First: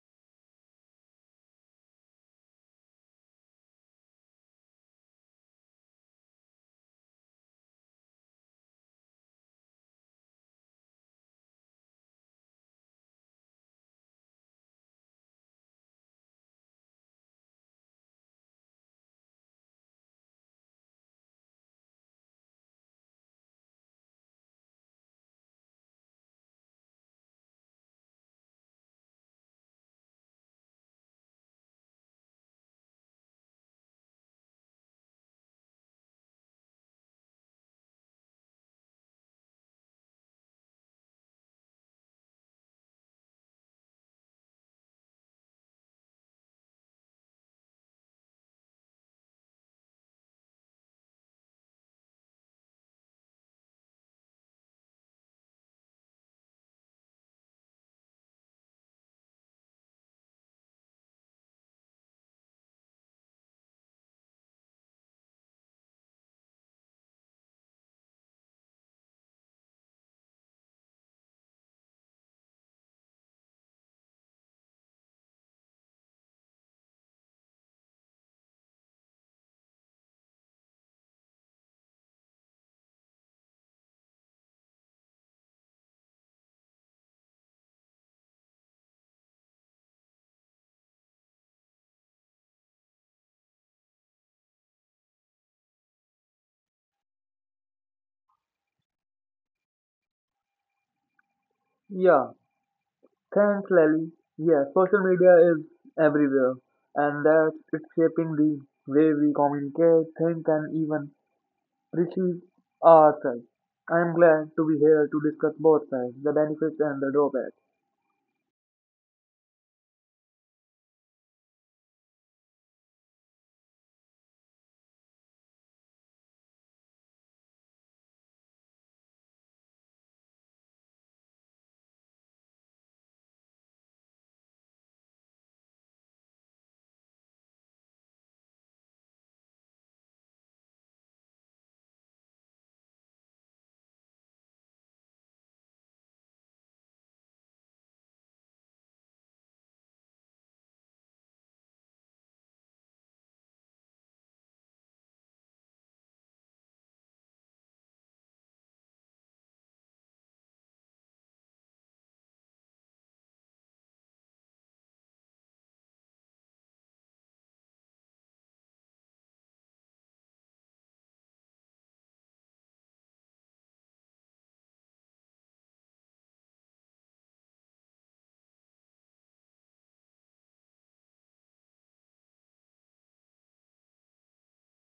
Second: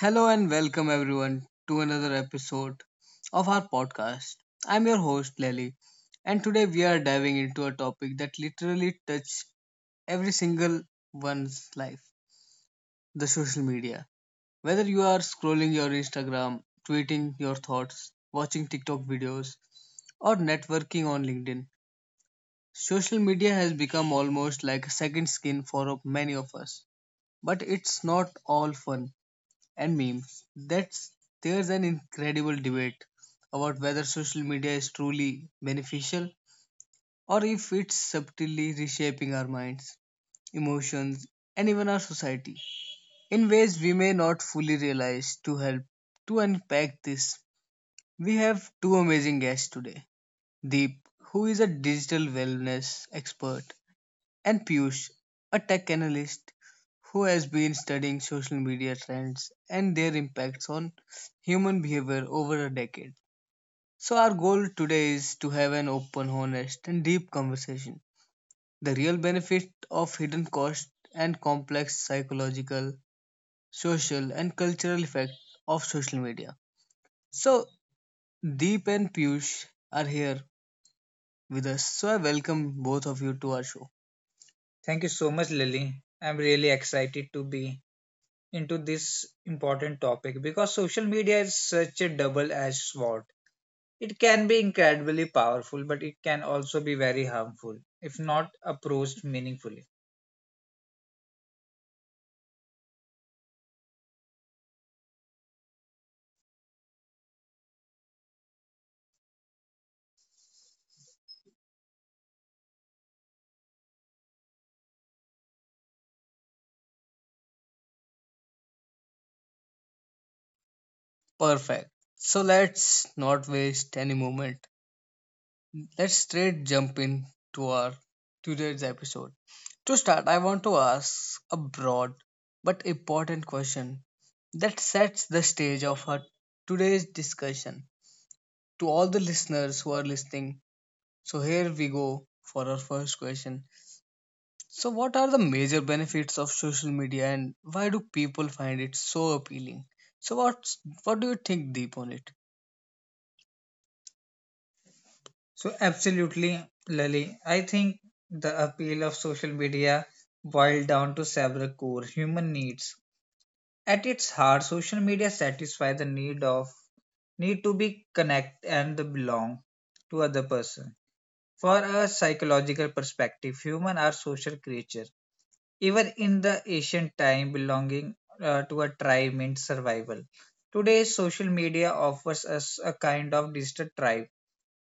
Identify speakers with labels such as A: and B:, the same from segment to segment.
A: Hello and welcome everyone to another episode of our podcast. I'm your host Lely, and today we are diving into a topic that literally touches every single one's life, the social media. Whether you are scrolling your Instagram, tweeting your thoughts, watching TikTok videos, or networking on LinkedIn, social media has become almost like a second skin for many of us. But it's not all fun and memes. That's There's an incredible debate about whether social media is truly beneficial or if it's subtly reshaping our minds, emotions, and even our society in ways we may not fully realize. To unpack this, we have two amazing guests today, Deep, who is a digital wellness expert, and Piyush, a tech analyst who has been studying social media trends and their impacts on human behavior over a decade. So, our goal today is to have an open, honest, and deep conversation. The real benefit of hidden cost and complex psychological, social, and cultural effect of social media. So, Deep and Piyush are here with us. So, I welcome both of you to our show. Thank you so much, Lily. I'm really excited to be into this important topic because social media is such a double edged sword. It can be incredibly powerful, but it can also be very harmful if not approached meaningfully.
B: Yeah, thanks, Lally. Yeah, social media is everywhere, and that it's shaping the way we communicate, think, and even perceive ourselves. I'm glad to be here to discuss both sides, the benefits and the drawbacks.
A: Perfect. So let's not waste any moment. Let's straight jump in to our today's episode. To start, I want to ask a broad but important question that sets the stage of our today's discussion. To all the listeners who are listening, so here we go for our first question. So what are the major benefits of social media, and why do people find it so appealing? So what do you think, Deep, on it? So absolutely, Lali. I think the appeal of social media boiled down to several core human needs. At its heart, social media satisfies the need to be connect and the belong to other person. For a psychological perspective, human are social creature. Even in the ancient time, belonging to a tribe meant survival. Today, social media offers us a kind of digital tribe.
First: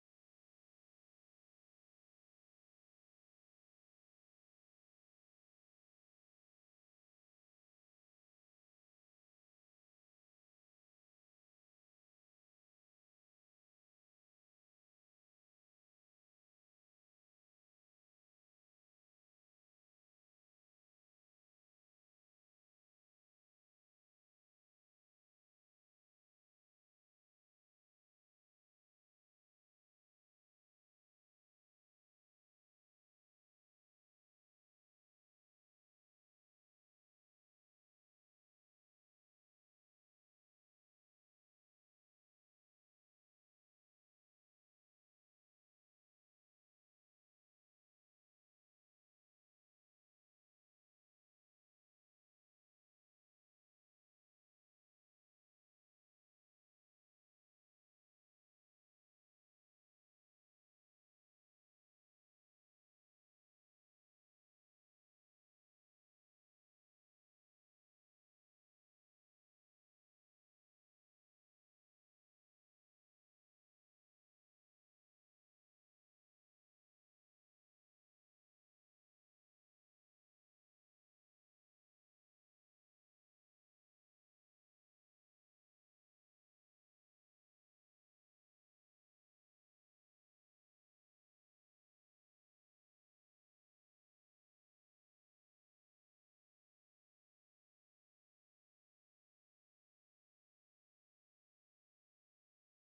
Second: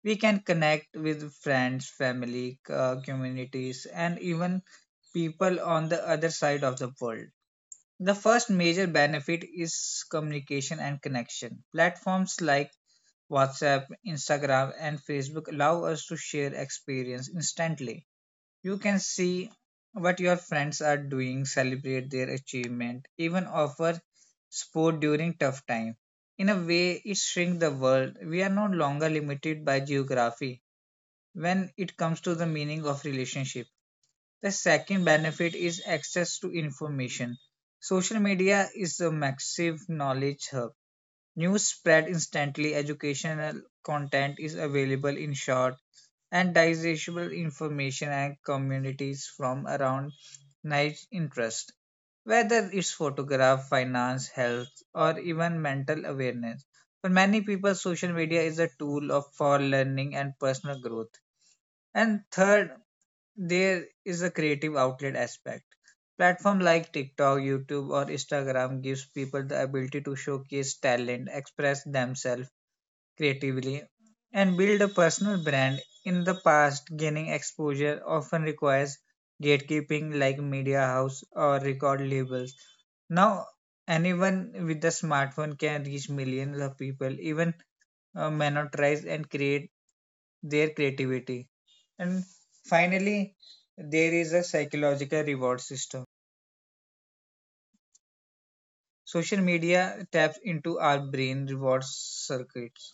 A: We can connect with friends, family, communities, and even people on the other side of the world. The first major benefit is communication and connection. Platforms like WhatsApp, Instagram, and Facebook allow us to share experience instantly. You can see what your friends are doing, celebrate their achievement, even offer support during tough time. In a way, it shrinks the world. We are no longer limited by geography when it comes to the meaning of relationship. The second benefit is access to information. Social media is a massive knowledge hub. News spread instantly, educational content is available in short and digestible information, and communities from around niche interest. Whether it's photograph, finance, health, or even mental awareness. For many people, social media is a tool of for learning and personal growth. And third, there is a creative outlet aspect. Platform like TikTok, YouTube, or Instagram gives people the ability to showcase talent, express themselves creatively, and build a personal brand. In the past, gaining exposure often requires gatekeeping like media house or record labels. Now, anyone with a smartphone can reach millions of people, even monetize and create their creativity. And finally, there is a psychological reward system. Social media taps into our brain reward circuits,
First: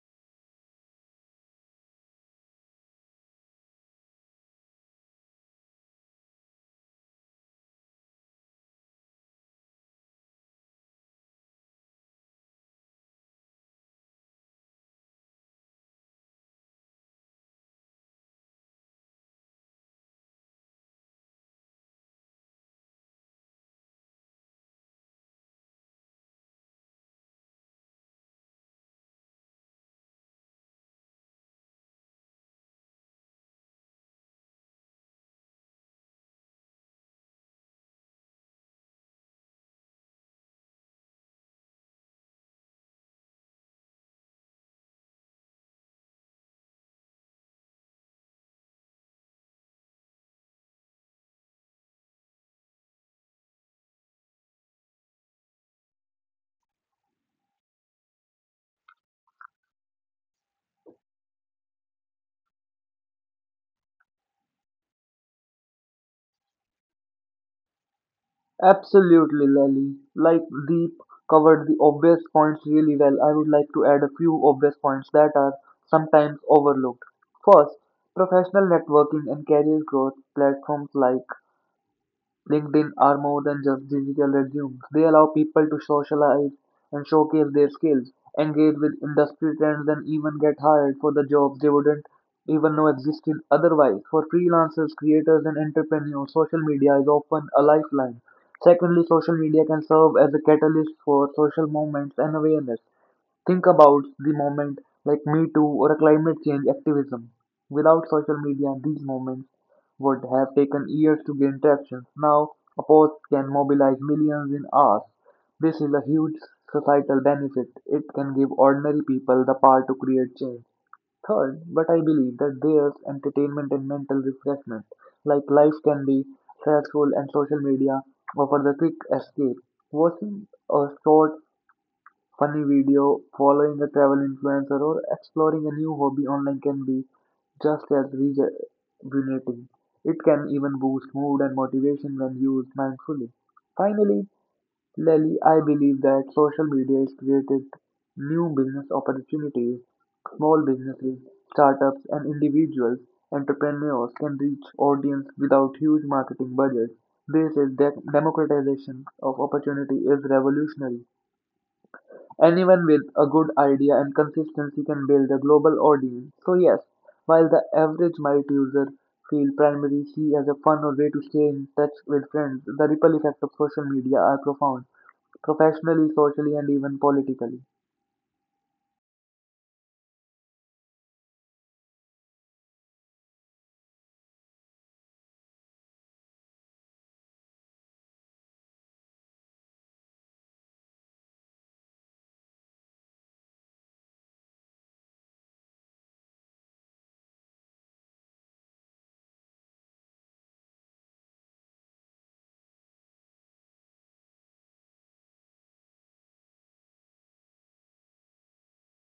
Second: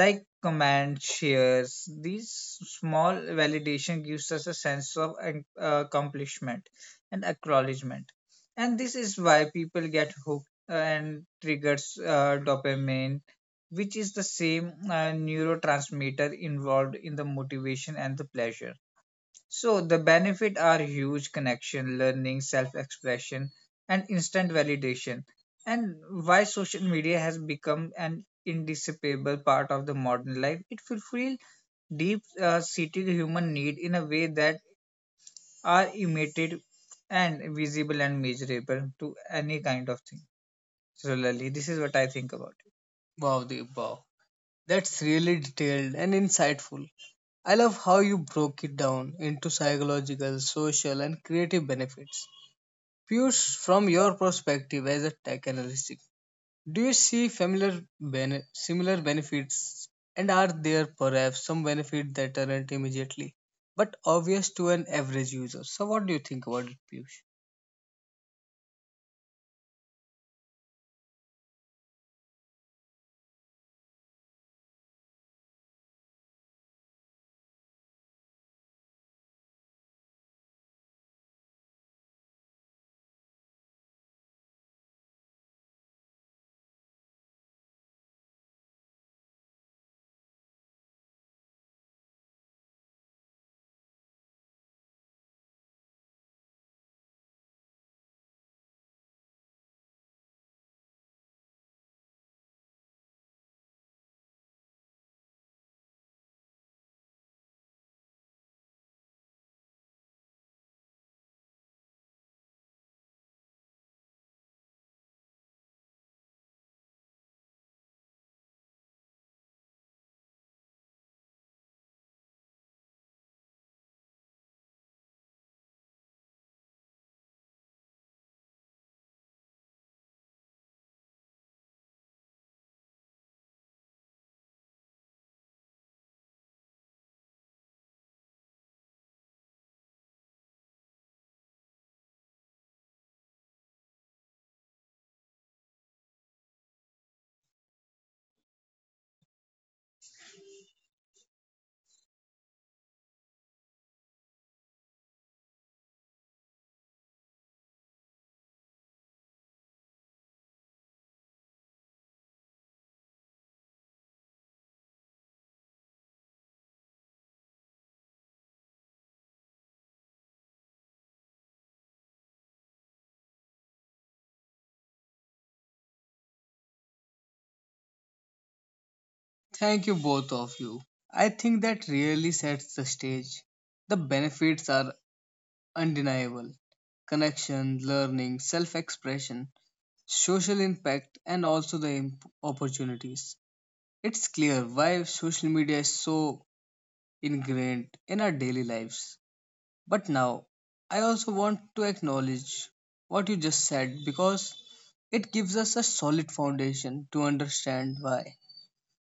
A: like comments, shares. These small validation gives us a sense of accomplishment and acknowledgement. And this is why people get hooked, and triggers dopamine, which is the same neurotransmitter involved in the motivation and the pleasure. So the benefit are huge, connection, learning, self-expression, and instant validation. And why social media has become an indispensable part of the modern life, it fulfills deep-seated human need in a way that are imitated and visible and measurable to any kind of thing. So Lali, this is what I think about it. Wow, Deep, wow. That's really detailed and insightful. I love how you broke it down into psychological, social, and creative benefits. Piyush, from your perspective as a tech analyst, do you see familiar similar benefits, and are there perhaps some benefits that aren't immediately but obvious to an average user? So, what do you think about it, Piyush?
B: Absolutely, Lally. Like Deep covered the obvious points really well, I would like to add a few obvious points that are sometimes overlooked. First, professional networking and career growth platforms like LinkedIn are more than just digital resumes. They allow people to socialize and showcase their skills, engage with industry trends, and even get hired for the jobs they wouldn't even know existed otherwise. For freelancers, creators, and entrepreneurs, social media is often a lifeline. Secondly, social media can serve as a catalyst for social movements and awareness. Think about the moment like Me Too or a climate change activism. Without social media, these movements would have taken years to gain traction. Now, a post can mobilize millions in hours. This is a huge societal benefit. It can give ordinary people the power to create change. Third, but I believe that there's entertainment and mental refreshment. Like life can be stressful and social media offers a quick escape. Watching a short funny video, following a travel influencer, or exploring a new hobby online can be just as rejuvenating. It can even boost mood and motivation when used mindfully. Finally, Lily, I believe that social media has created new business opportunities. Small businesses, startups, and individuals, entrepreneurs can reach audience without huge marketing budgets. This is that democratization of opportunity is revolutionary. Anyone with a good idea and consistency can build a global audience. So yes, while the average Might user feel primary C as a fun or way to stay in touch with friends, the ripple effects of social media are profound, professionally, socially, and even politically.
A: Thank you, both of you. I think that really sets the stage. The benefits are undeniable, connection, learning, self expression, social impact, and also the opportunities. It's clear why social media is so ingrained in our daily lives. But now, I also want to acknowledge what you just said, because it gives us a solid foundation to understand why.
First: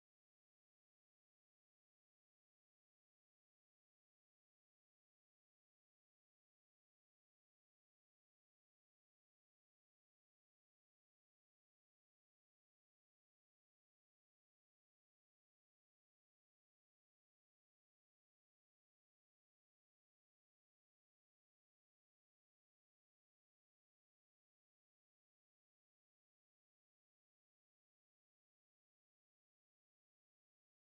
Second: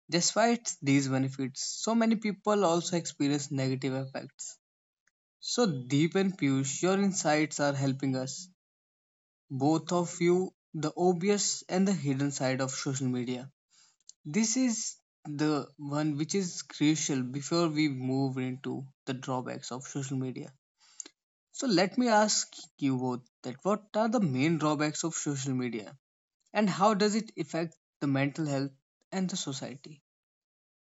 A: Despite these benefits, so many people also experience negative effects. So, Deep and Piyush, your insights are helping us, both of you, the obvious and the hidden side of social media. This is the one which is crucial before we move into the drawbacks of social media. So let me ask you both that what are the main drawbacks of social media, and how does it affect the mental health and the society?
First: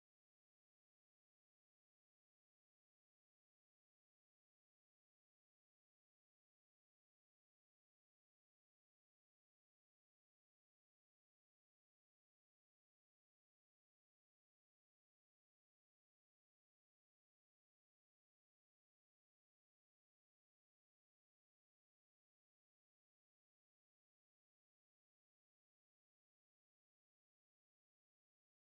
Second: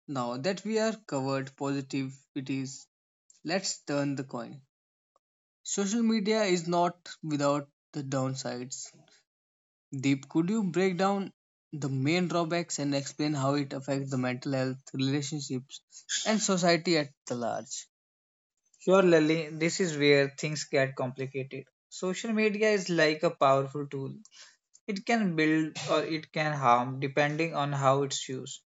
A: Now that we are covered positivities, let's turn the coin. Social media is not without the downsides. Deep, could you break down the main drawbacks and explain how it affects the mental health, relationships, and society at the large? Sure, Lally, this is where things get complicated. Social media is like a powerful tool. It can build or it can harm depending on how it's used.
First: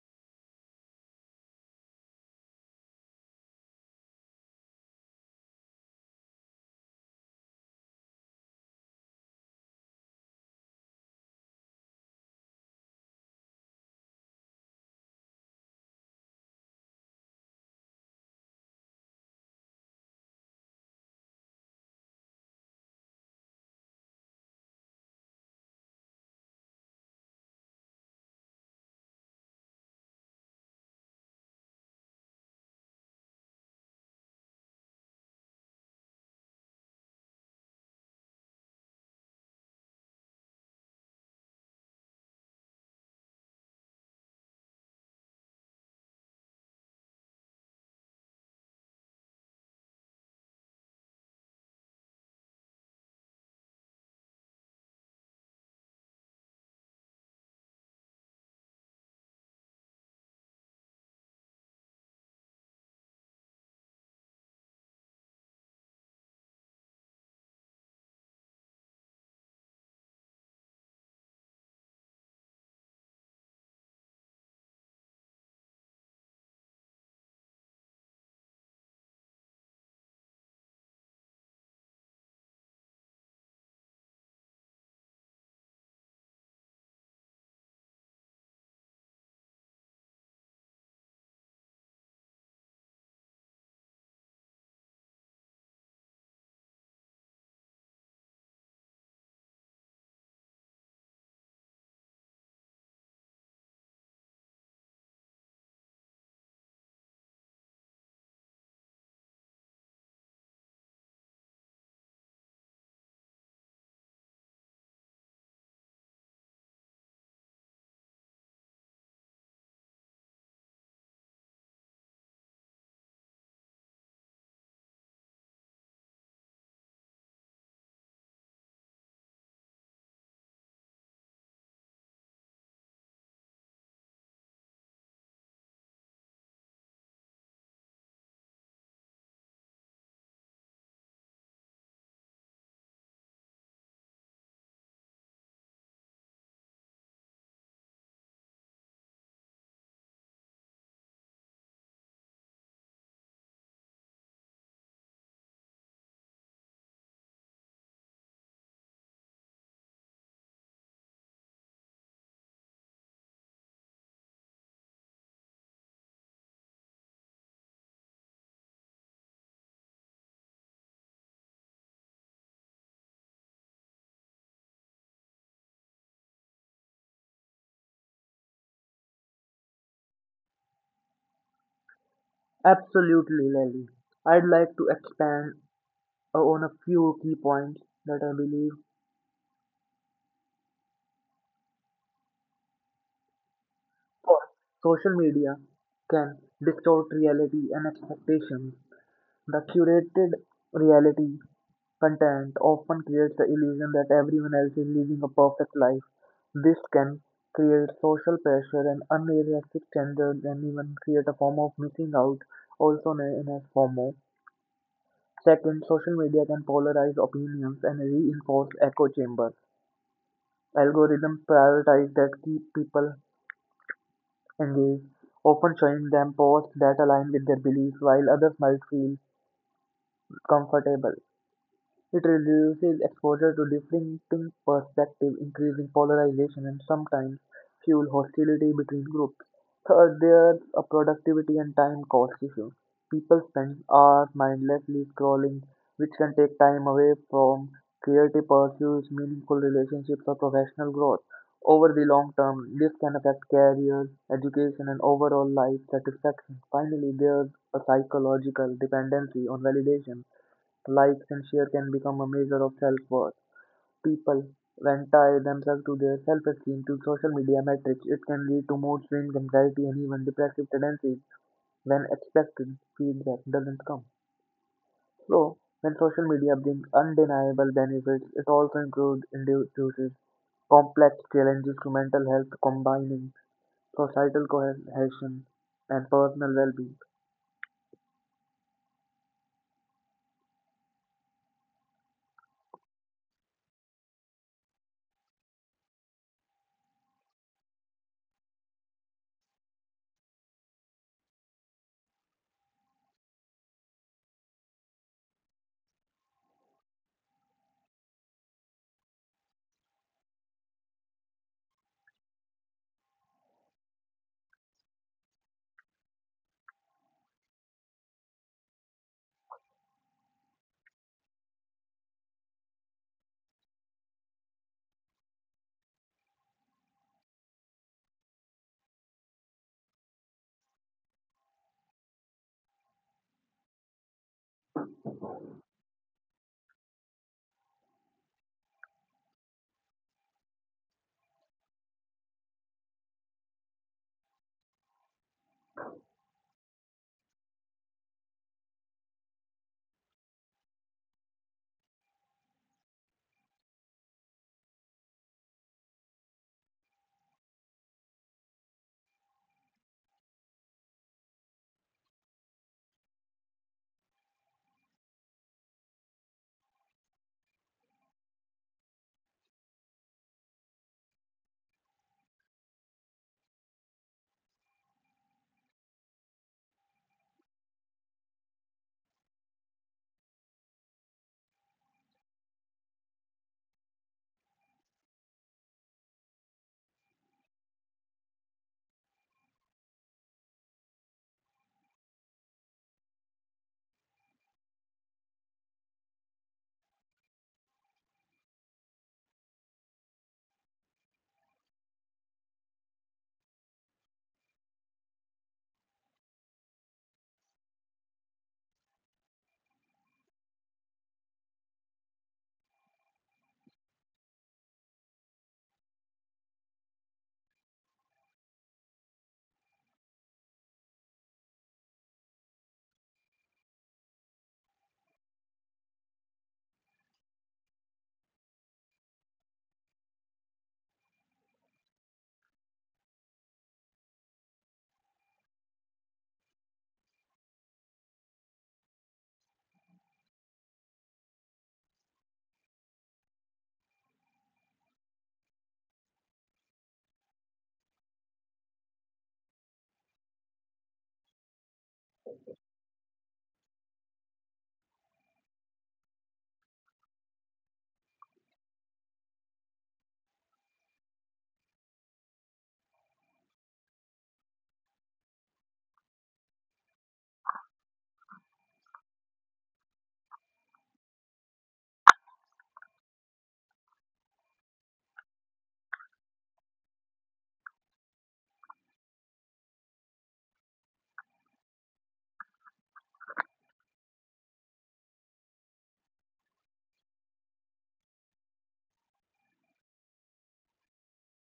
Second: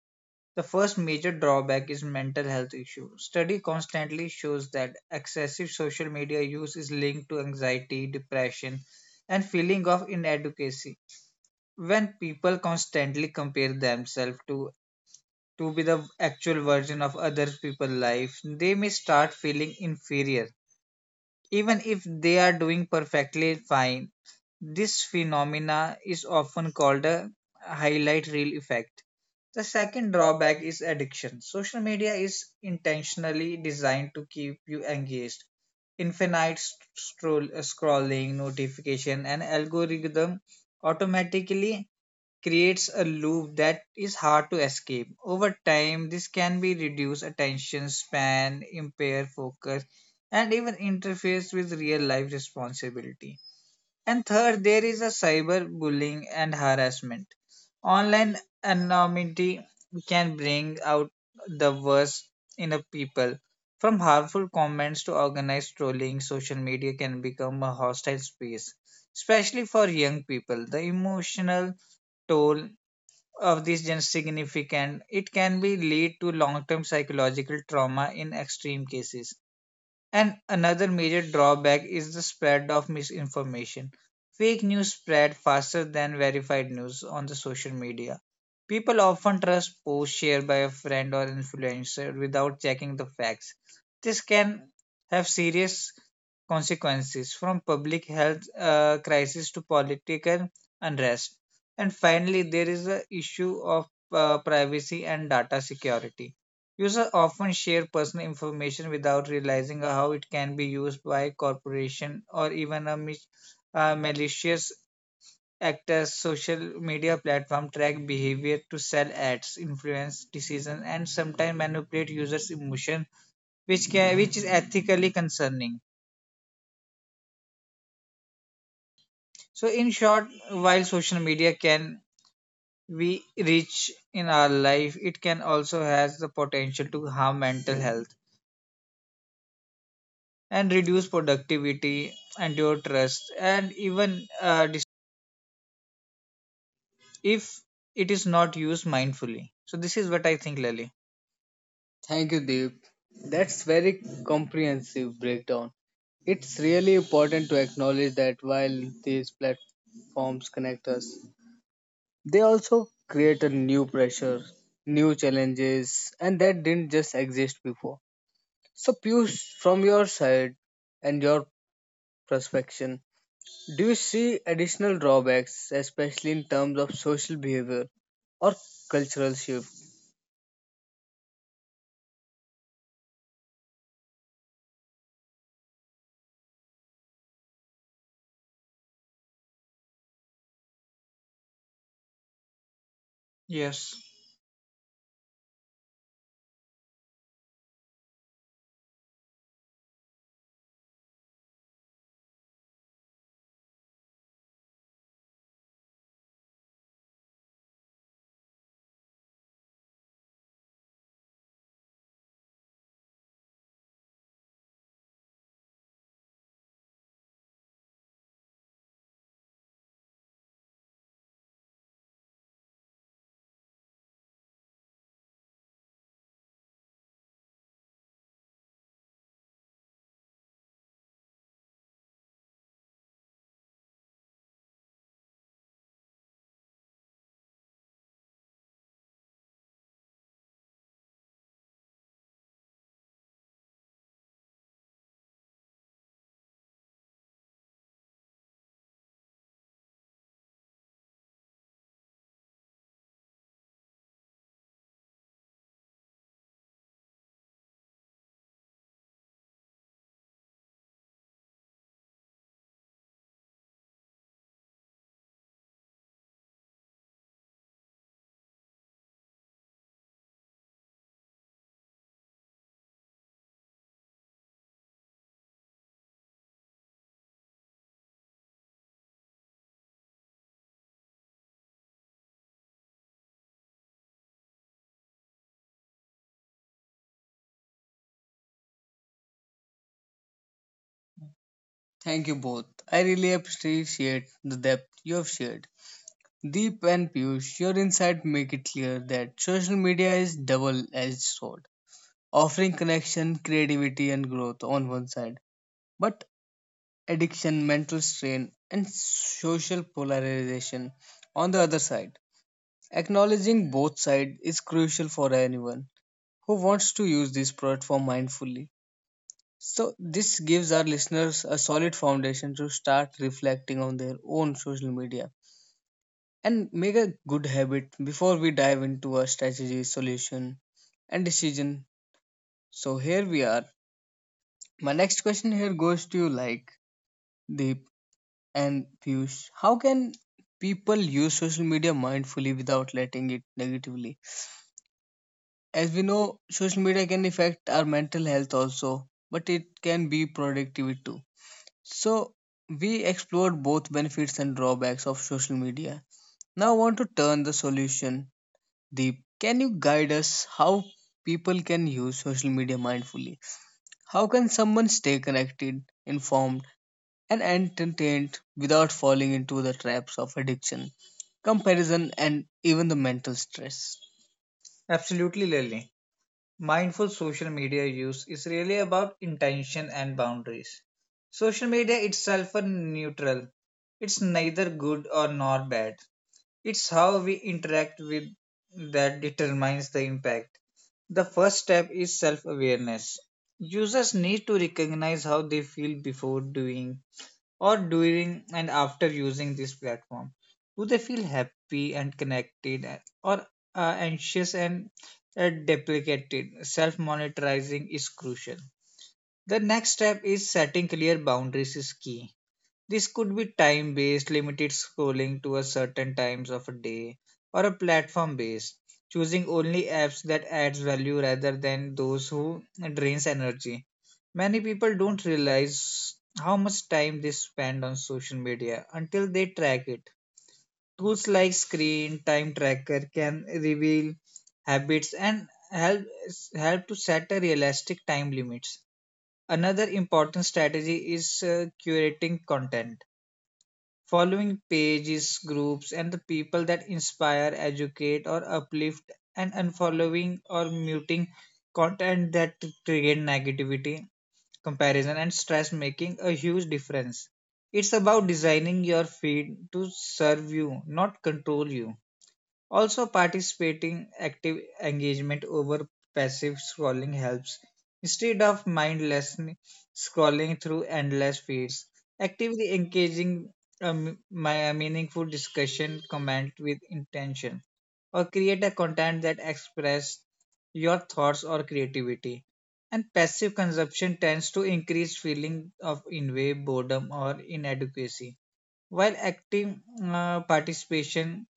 A: The first major drawback is mental health issue. Study constantly shows that excessive social media use is linked to anxiety, depression, and feeling of inadequacy. When people constantly compare themselves to be the actual version of other people's life, they may start feeling inferior, even if they are doing perfectly fine. This phenomena is often called a highlight reel effect. The second drawback is addiction. Social media is intentionally designed to keep you engaged. Infinite scrolling, notification, and algorithm automatically creates a loop that is hard to escape. Over time, this can be reduce attention span, impair focus, and even interfere with real life responsibility. And third, there is a cyberbullying and harassment. Online anonymity can bring out the worst in a people. From harmful comments to organized trolling, social media can become a hostile space, especially for young people. The emotional toll of this gen significant, it can be lead to long-term psychological trauma in extreme cases. And another major drawback is the spread of misinformation. Fake news spread faster than verified news on the social media. People often trust posts shared by a friend or influencer without checking the facts. This can have serious consequences, from public health crisis to political unrest. And finally, there is the issue of privacy and data security. Users often share personal information without realizing how it can be used by corporation or even a malicious actors. Social media platform track behavior to sell ads, influence decisions, and sometimes manipulate users' emotion, which is ethically concerning. So, in short, while social media can be rich in our life, it can also has the potential to harm mental health and reduce productivity and your trust and even if it is not used mindfully. So this is what I think, Lally. Thank you, Deep. That's very comprehensive breakdown. It's really important to acknowledge that while these platforms connect us, they also create a new pressure, new challenges, and that didn't just exist before. So, Piyush, from your side and your perspective, do you see additional drawbacks, especially in terms of social behavior or cultural shift?
B: Absolutely, Lily. I'd like to expand on a few key points that I believe.
A: Yes.
B: First, social media can distort reality and expectations. The curated reality content often creates the illusion that everyone else is living a perfect life. This can create social pressure and unrealistic standards and even create a form of missing out, also known as FOMO. Second, social media can polarize opinions and reinforce echo chambers. Algorithms prioritize that keep people engaged, often showing them posts that align with their beliefs while others might feel comfortable. It reduces exposure to different perspectives, increasing polarization, and sometimes fuel hostility between groups. Third, there's a productivity and time cost issue. People spend hours mindlessly scrolling, which can take time away from creative pursuits, meaningful relationships, or professional growth. Over the long term, this can affect careers, education, and overall life satisfaction. Finally, there's a psychological dependency on validation. Likes and share can become a measure of self-worth. People, when tie themselves to their self-esteem to social media metrics, it can lead to mood swings, anxiety, and even depressive tendencies when expected feedback doesn't come. So, when social media brings undeniable benefits, it also includes introduces complex challenges to mental health, combining societal cohesion and personal well-being.
A: Thank you both. I really appreciate the depth you have shared. Deep and Piyush, your insight make it clear that social media is double-edged sword, offering connection, creativity, and growth on one side, but addiction, mental strain, and social polarization on the other side. Acknowledging both sides is crucial for anyone who wants to use this platform mindfully. So, this gives our listeners a solid foundation to start reflecting on their own social media and make a good habit before we dive into our strategy, solution, and decision. So, here we are. My next question here goes to you, like Deep and Piyush. How can people use social media mindfully without letting it negatively? As we know, social media can affect our mental health also, but it can be productivity too. So, we explored both benefits and drawbacks of social media. Now, I want to turn the solution. Deep, can you guide us how people can use social media mindfully? How can someone stay connected, informed, and entertained without falling into the traps of addiction, comparison, and even the mental stress? Absolutely, Lily. Mindful social media use is really about intention and boundaries. Social media itself are neutral. It's neither good or nor bad. It's how we interact with that determines the impact. The first step is self awareness. Users need to recognize how they feel before doing or during and after using this platform. Do they feel happy and connected, or uh, anxious and deprecated? Self monitoring is crucial. The next step is setting clear boundaries is key. This could be time based, limited scrolling to a certain times of a day, or a platform based, choosing only apps that adds value rather than those who drains energy. Many people don't realize how much time they spend on social media until they track it. Tools like screen time tracker can reveal habits and help to set a realistic time limits. Another important strategy is curating content, following pages, groups, and the people that inspire, educate, or uplift, and unfollowing or muting content that create negativity, comparison, and stress, making a huge difference. It's about designing your feed to serve you, not control you. Also, participating active engagement over passive scrolling helps. Instead of mindlessly scrolling through endless feeds, actively engaging my a meaningful discussion, comment with intention, or create a content that express your thoughts or creativity. And passive consumption tends to increase feeling of in way boredom or inadequacy, while active participation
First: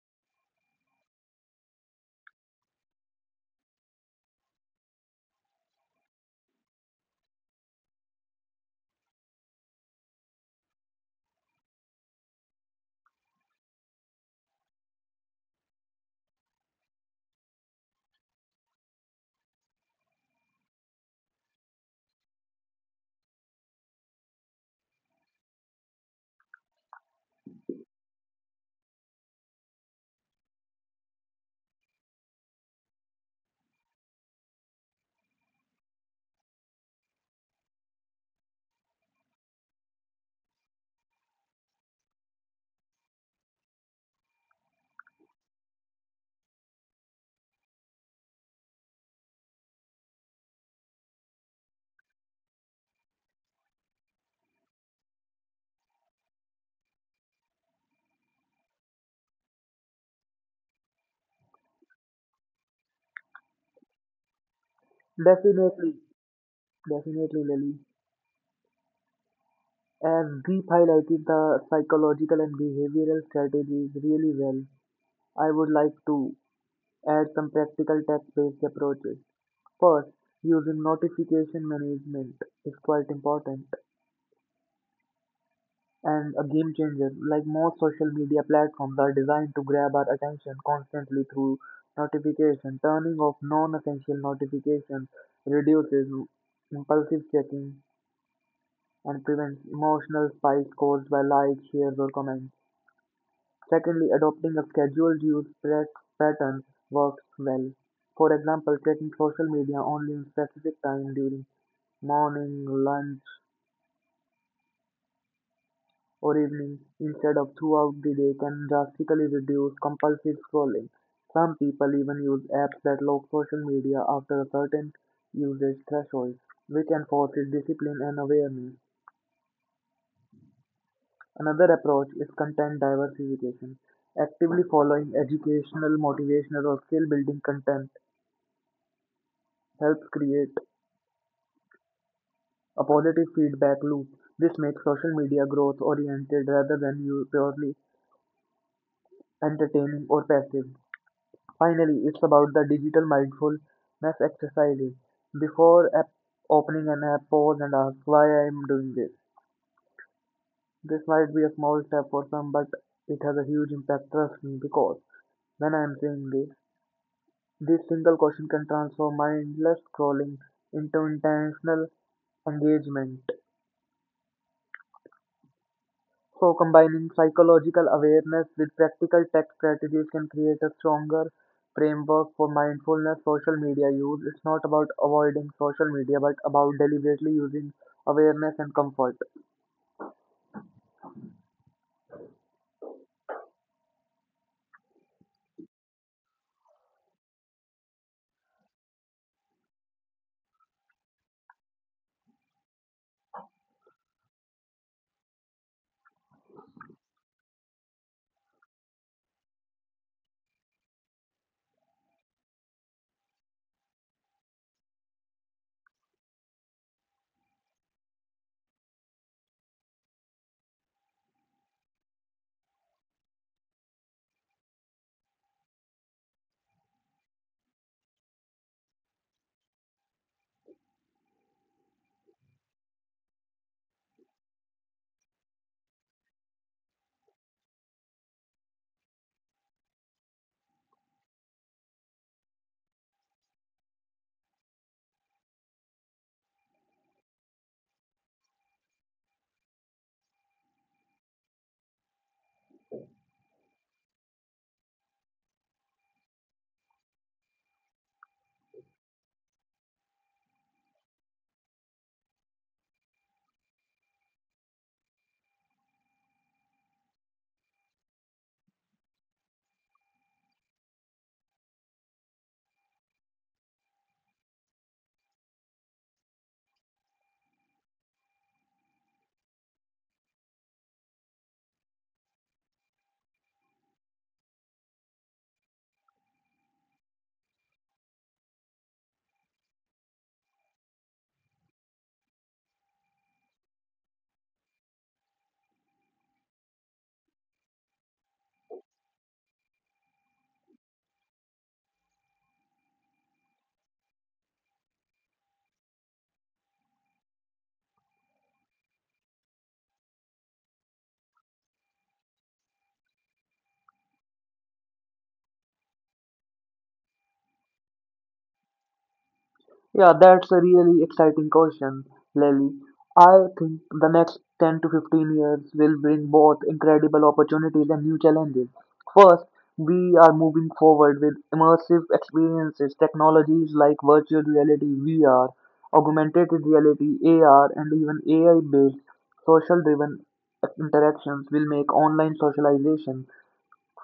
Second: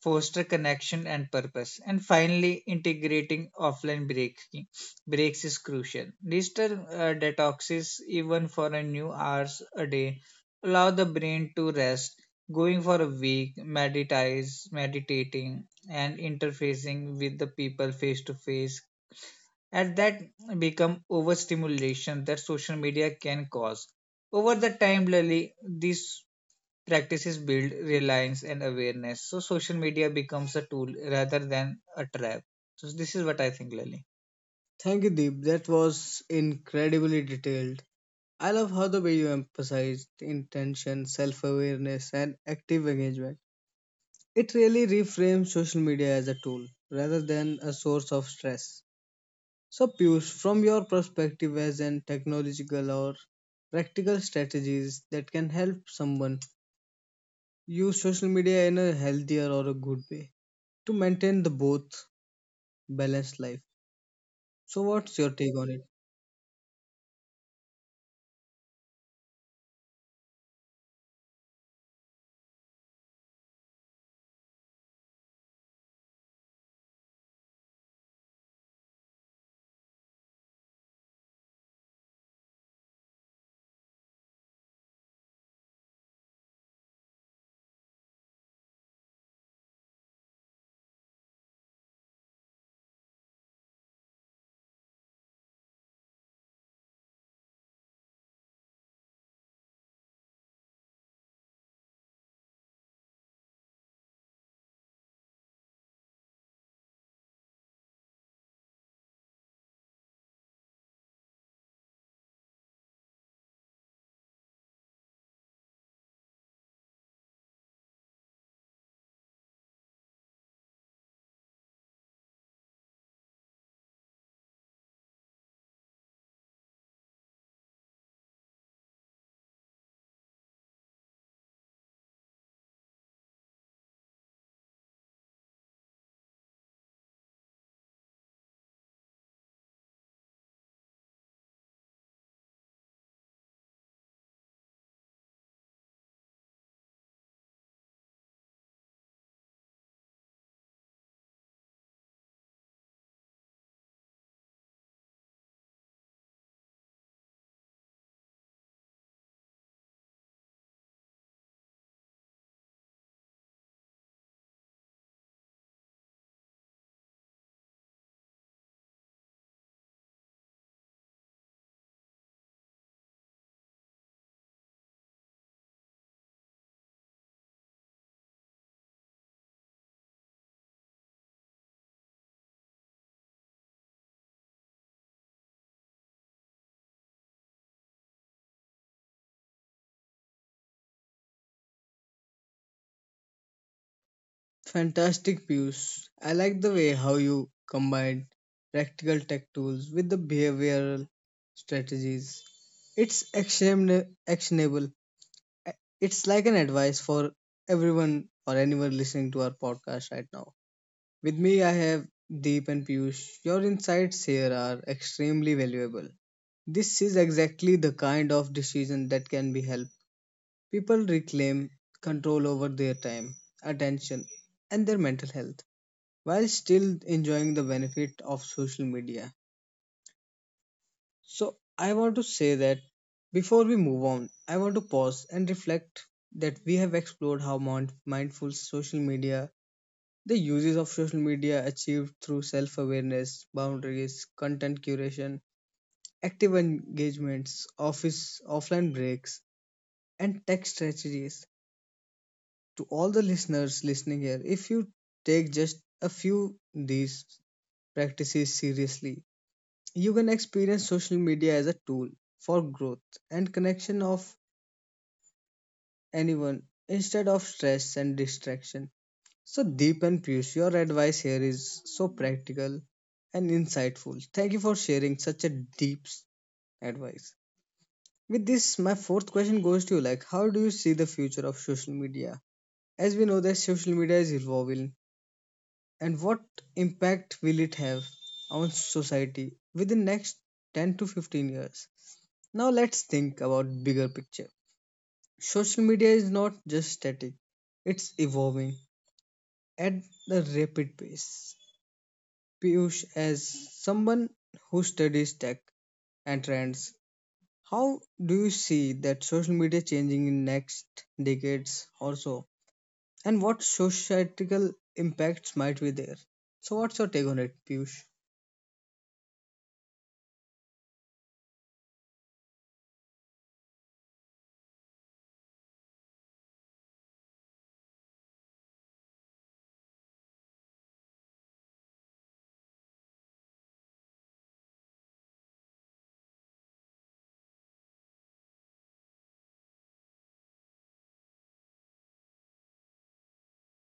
A: foster connection and purpose. And finally, integrating offline breaking breaks is crucial. Digital detoxes, even for a new hours a day, allow the brain to rest. Going for a week, meditating, and interfacing with the people face to face at that become overstimulation that social media can cause. Over the time, Lily, this practices build reliance and awareness. So social media becomes a tool rather than a trap. So this is what I think, Lally. Thank you, Deep. That was incredibly detailed. I love how the way you emphasized intention, self awareness, and active engagement. It really reframes social media as a tool rather than a source of stress. So, Piyush, from your perspective as an technological or practical strategies that can help someone use social media in a healthier or a good way to maintain the both balanced life. So what's your take on
B: Definitely,
A: it?
B: definitely, Lily. As Deep highlighted the psychological and behavioral strategies really well, I would like to add some practical tech-based approaches. First, using notification management is quite important and a game changer. Like most social media platforms are designed to grab our attention constantly through notification. Turning off non-essential notifications reduces impulsive checking and prevents emotional spikes caused by likes, shares, or comments. Secondly, adopting a pattern works well. For example, checking social media only in specific time during morning, lunch, or evening instead of throughout the day can drastically reduce compulsive scrolling. Some people even use apps that lock social media after a certain usage threshold, which enforces discipline and awareness. Another approach is content diversification, actively following educational, motivational, or skill building content helps create a positive feedback loop. This makes social media growth oriented rather than purely entertaining or passive. Finally, it's about the digital mindfulness exercises. Before app opening an app, pause and ask why I am doing this. This might be a small step for some, but it has a huge impact, trust me, because when I am saying this, this single question can transform mindless scrolling into intentional engagement. So, combining psychological awareness with practical tech strategies can create a stronger framework for mindfulness social media use. It's not about avoiding social media, but about deliberately using awareness and comfort.
A: Fantastic Piyush. I like the way how you combined practical tech tools with the behavioral strategies. It's actionable. It's like an advice for everyone or anyone listening to our podcast right now. With me I have Deep and Piyush. Your insights here are extremely valuable. This is exactly the kind of decision that can be helpful. People reclaim control over their time, attention, and their mental health while still enjoying the benefit of social media. So, I want to say that before we move on, I want to pause and reflect that we have explored how mindful social media, the uses of social media achieved through self awareness, boundaries, content curation, active engagements, office offline breaks, and tech strategies. To all the listeners listening here, if you take just a few these practices seriously, you can experience social media as a tool for growth and connection of anyone instead of stress and distraction. So Deep and Piyush, your advice here is so practical and insightful. Thank you for sharing such a deep advice. With this, my fourth question goes to you, like how do you see the future of social media? As we know that social media is evolving, and what impact will it have on society within next 10 to 15 years. Now let's think about bigger picture. Social media is not just static, it's evolving at a rapid pace. Piyush, as someone who studies tech and trends, how do you see that social media changing in next decades or so, and what societal impacts might be there? So what's your take on it, Piyush?
B: Yeah, that's a really exciting question, Lily. I think the next 10 to 15 years will bring both incredible opportunities and new challenges. First, we are moving forward with immersive experiences, technologies like virtual reality, VR, augmented reality, AR, and even AI based social driven interactions will make online socialization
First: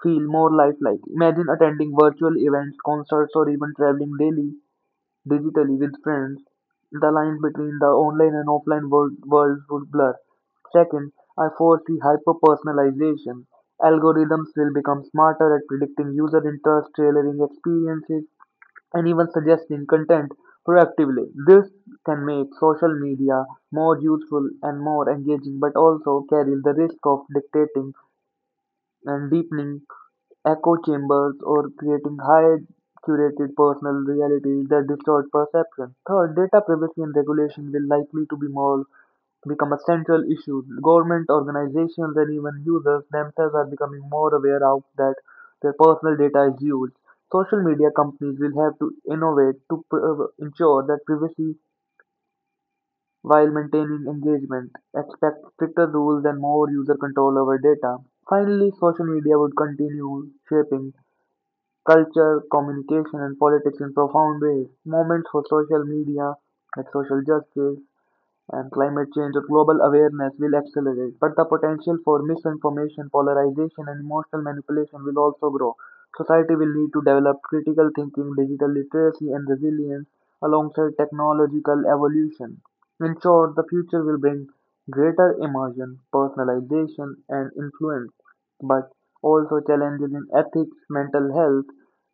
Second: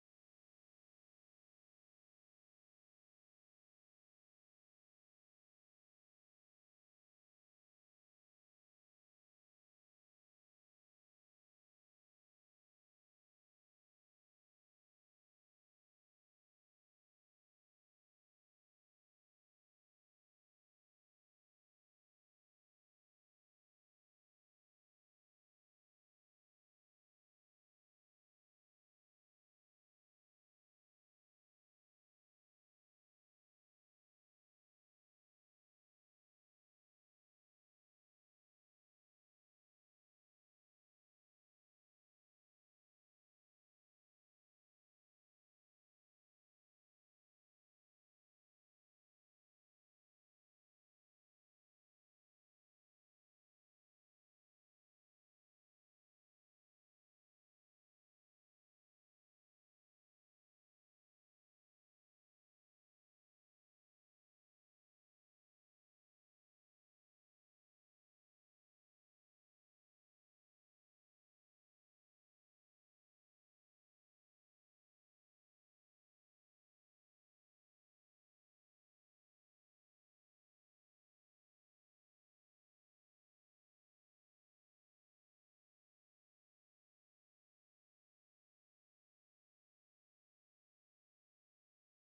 B: feel more lifelike. Imagine attending virtual events, concerts, or even traveling daily digitally, with friends, the lines between the online and offline world, worlds would blur. Second, I foresee hyper personalization. Algorithms will become smarter at predicting user interest, tailoring experiences, and even suggesting content proactively. This can make social media more useful and more engaging, but also carries the risk of dictating and deepening echo chambers or creating high curated personal realities that distort perception. Third, data privacy and regulation will likely to be more become a central issue. Government organizations and even users themselves are becoming more aware of that their personal data is used. Social media companies will have to innovate to ensure that privacy while maintaining engagement. Expect stricter rules and more user control over data. Finally, social media would continue shaping culture, communication, and politics in profound ways. Moments for social media, like social justice, and climate change or global awareness will accelerate, but the potential for misinformation, polarization, and emotional manipulation will also grow. Society will need to develop critical thinking, digital literacy, and resilience alongside technological evolution. In short, the future will bring greater immersion, personalization, and influence, but also challenges in ethics, mental health,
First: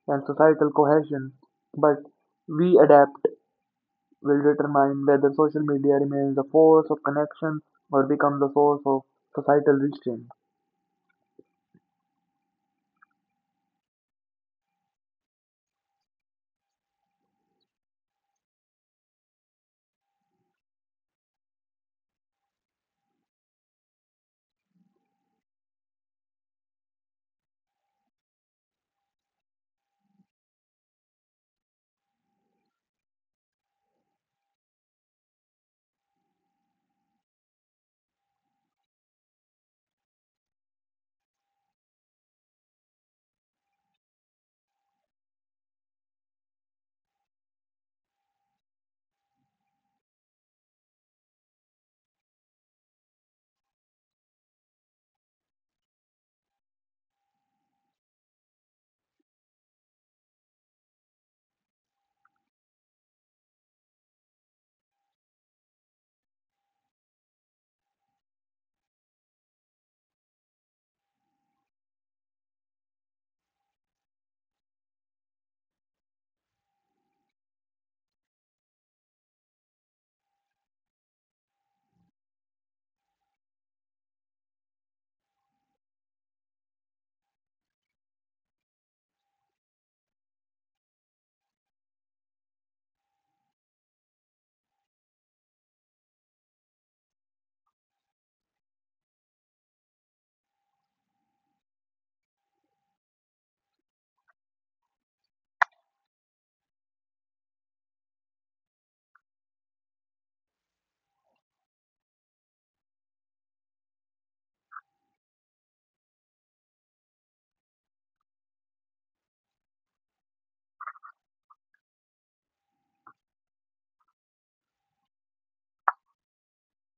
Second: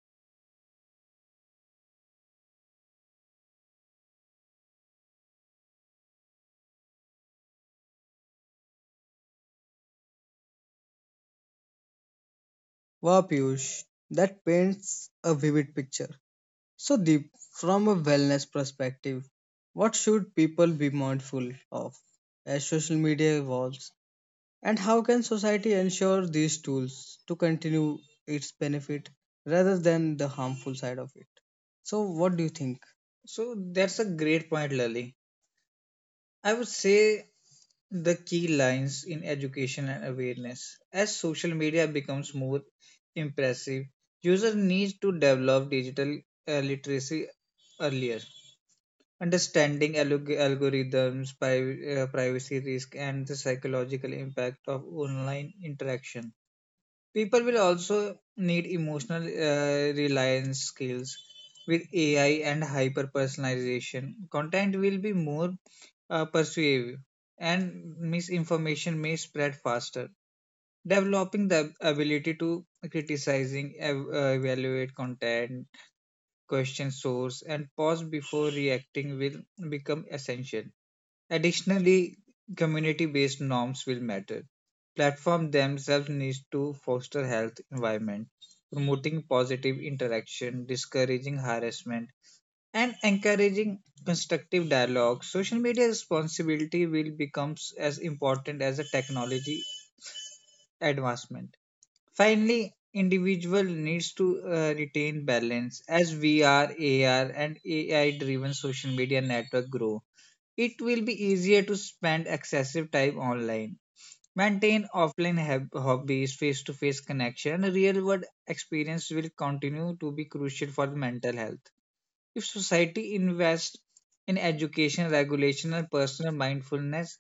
B: and societal cohesion. But we adapt will determine whether social media remains a force of connection or becomes a source of societal restraint.
A: Wow, Piyush, that paints a vivid picture. So, Deep, from a wellness perspective, what should people be mindful of as social media evolves, and how can society ensure these tools to continue its benefit rather than the harmful side of it? So, what do you think? So that's a great point, Lali. I would say the key lines in education and awareness. As social media becomes more impressive, users need to develop digital literacy earlier. Understanding algorithms, privacy risk, and the psychological impact of online interaction. People will also need emotional reliance skills. With AI and hyper personalization, content will be more persuasive and misinformation may spread faster. Developing the ability to criticizing, evaluate content, question source, and pause before reacting will become essential. Additionally, community based norms will matter. Platforms themselves need to foster health environment, promoting positive interaction, discouraging harassment, and encouraging constructive dialogue. Social media responsibility will become as important as a technology advancement. Finally, individual needs to retain balance as VR, AR, and AI driven social media network grow. It will be easier to spend excessive time online. Maintain offline hobbies, face to face connection, real world experience will continue to be crucial for the mental health. If society invests in education, regulation, and personal mindfulness,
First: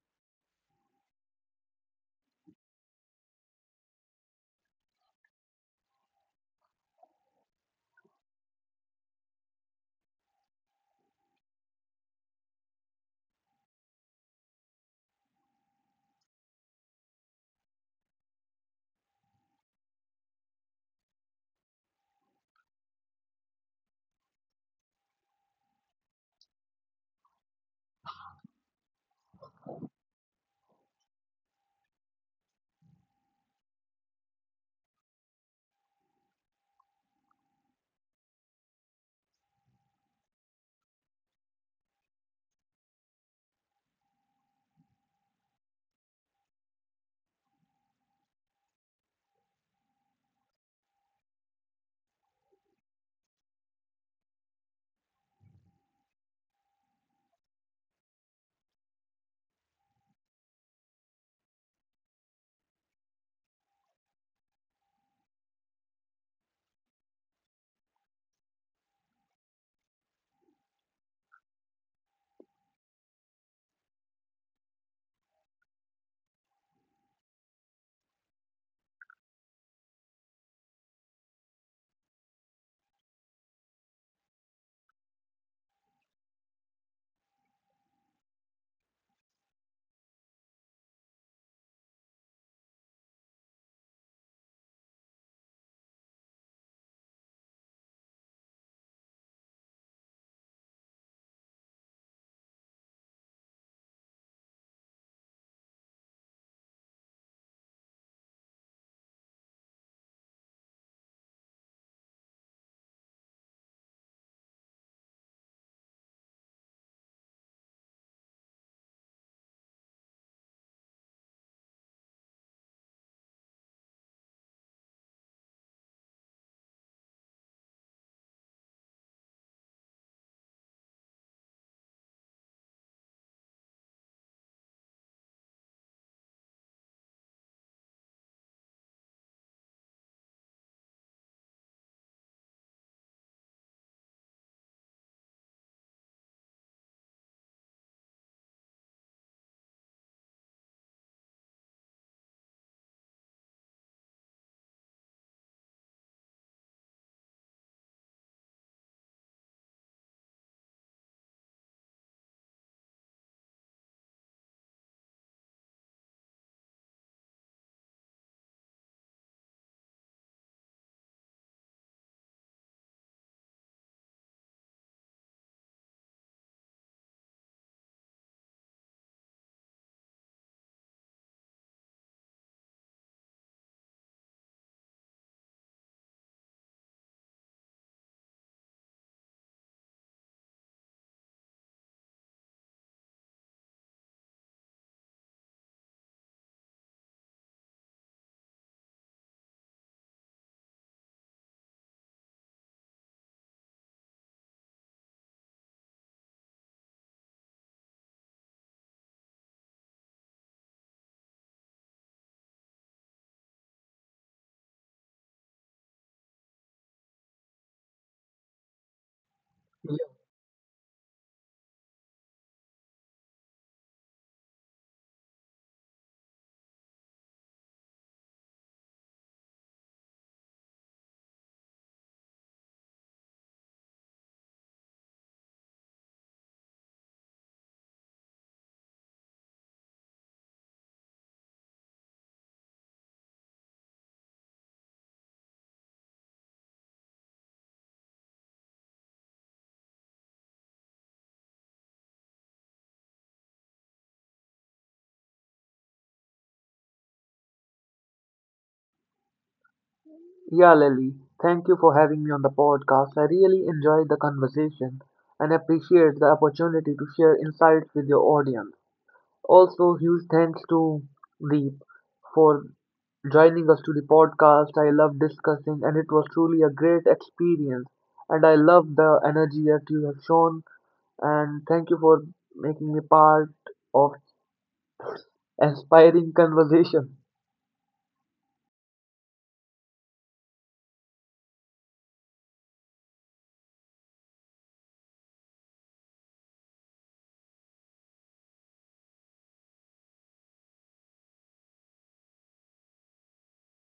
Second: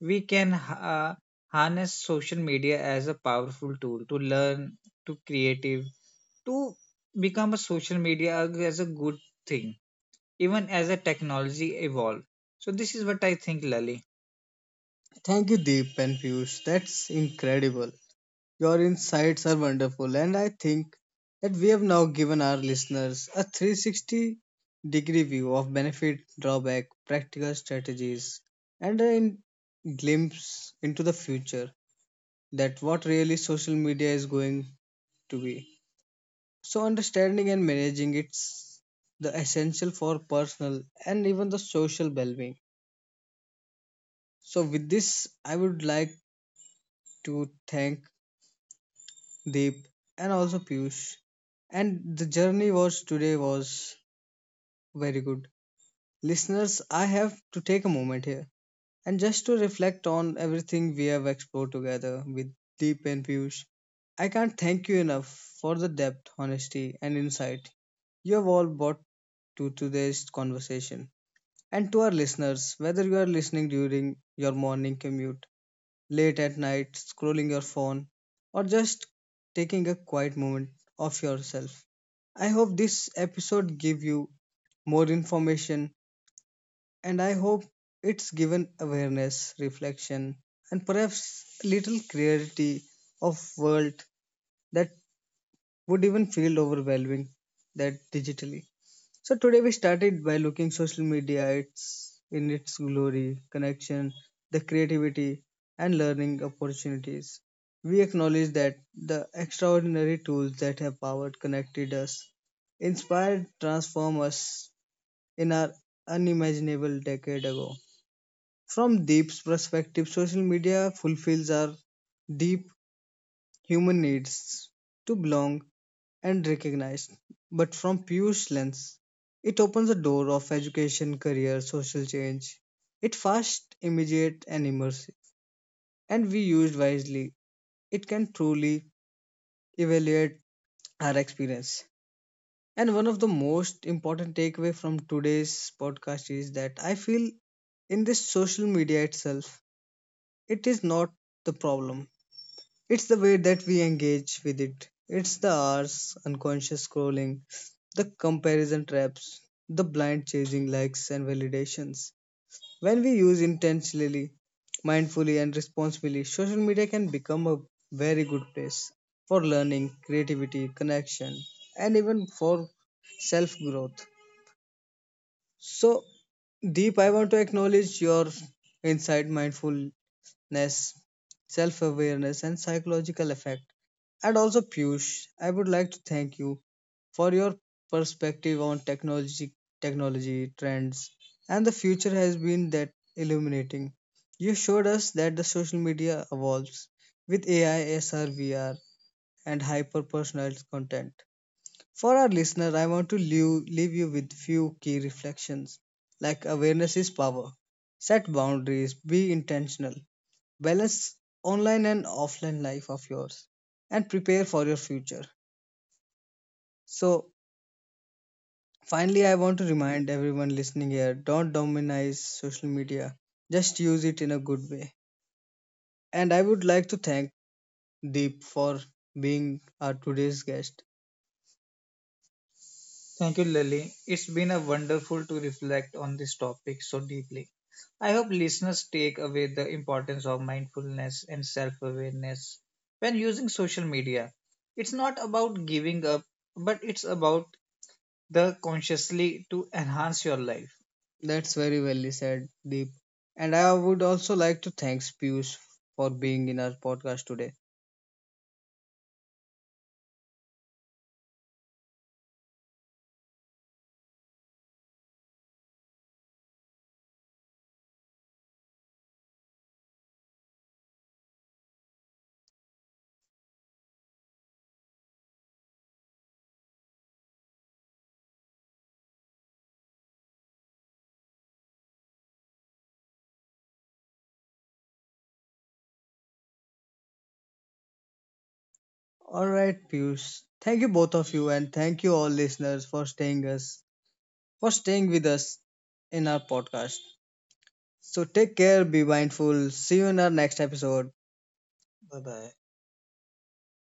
A: we can harness social media as a powerful tool to learn, to creative, to become a social media as a good thing, even as a technology evolve. So this is what I think, Lali. Thank you, Deep and Piyush. That's incredible. Your insights are wonderful, and I think that we have now given our listeners a 360-degree view of benefit, drawback, practical strategies, and a glimpse into the future that what really social media is going to be. So, understanding and managing it's the essential for personal and even the social well being. So, with this, I would like to thank Deep, and also Piyush. And the journey was today was very good. Listeners, I have to take a moment here and just to reflect on everything we have explored together with Deep and Piyush. I can't thank you enough for the depth, honesty, and insight you have all brought to today's conversation. And to our listeners, whether you are listening during your morning commute, late at night, scrolling your phone, or just taking a quiet moment of yourself. I hope this episode gave you more information and I hope it's given awareness, reflection and perhaps little clarity of world that would even feel overwhelming that digitally. So today we started by looking social media its in its glory, connection, the creativity and learning opportunities. We acknowledge that the extraordinary tools that have powered connected us, inspired transformed us in our unimaginable decade ago. From Deep's perspective, social media fulfills our deep human needs to belong, and recognized, but from Piyush's lens, it opens a door of education, career, social change. It fast, immediate, and immersive, and we used wisely, it can truly evaluate our experience. And one of the most important takeaway from today's podcast is that I feel in this social media itself, it is not the problem. It's the way that we engage with it. It's the hours, unconscious scrolling, the comparison traps, the blind chasing likes and validations. When we use intentionally, mindfully, and responsibly, social media can become a very good place for learning, creativity, connection, and even for self growth. So, Deep, I want to acknowledge your insight, mindful self awareness, and psychological effect. And also, Piyush, I would like to thank you for your perspective on technology, technology trends, and the future has been that illuminating. You showed us that the social media evolves with AI, SR, and hyper personalized content. For our listener, I want to leave you with few key reflections. Like awareness is power. Set boundaries, be intentional, balance online and offline life of yours and prepare for your future. So, finally, I want to remind
B: Y-
A: everyone listening here don't dominize social media, just use it in a good way. And I would like to thank Deep for being our today's guest. Thank you, Lily. It's been a wonderful to reflect on this topic so deeply. I hope listeners take away the importance of mindfulness and self awareness when using social media. It's not about giving up, but it's about the consciously to enhance your life. That's very well said, Deep. And I would also like to thank Piyush for being in our podcast today.
B: Yeah, Lily, thank you for having me on the podcast. I really enjoyed the conversation and appreciate the opportunity to share insights with your audience. Also, huge thanks to Deep for joining us to the podcast. I love discussing, and it was truly a great experience. And I love the energy that you have shown. And thank you for making me part of inspiring conversation.
A: All right, Piyush. Thank you both of you, and thank you all listeners for staying with us in our podcast. So take care, be mindful. See you in our next episode. Bye bye.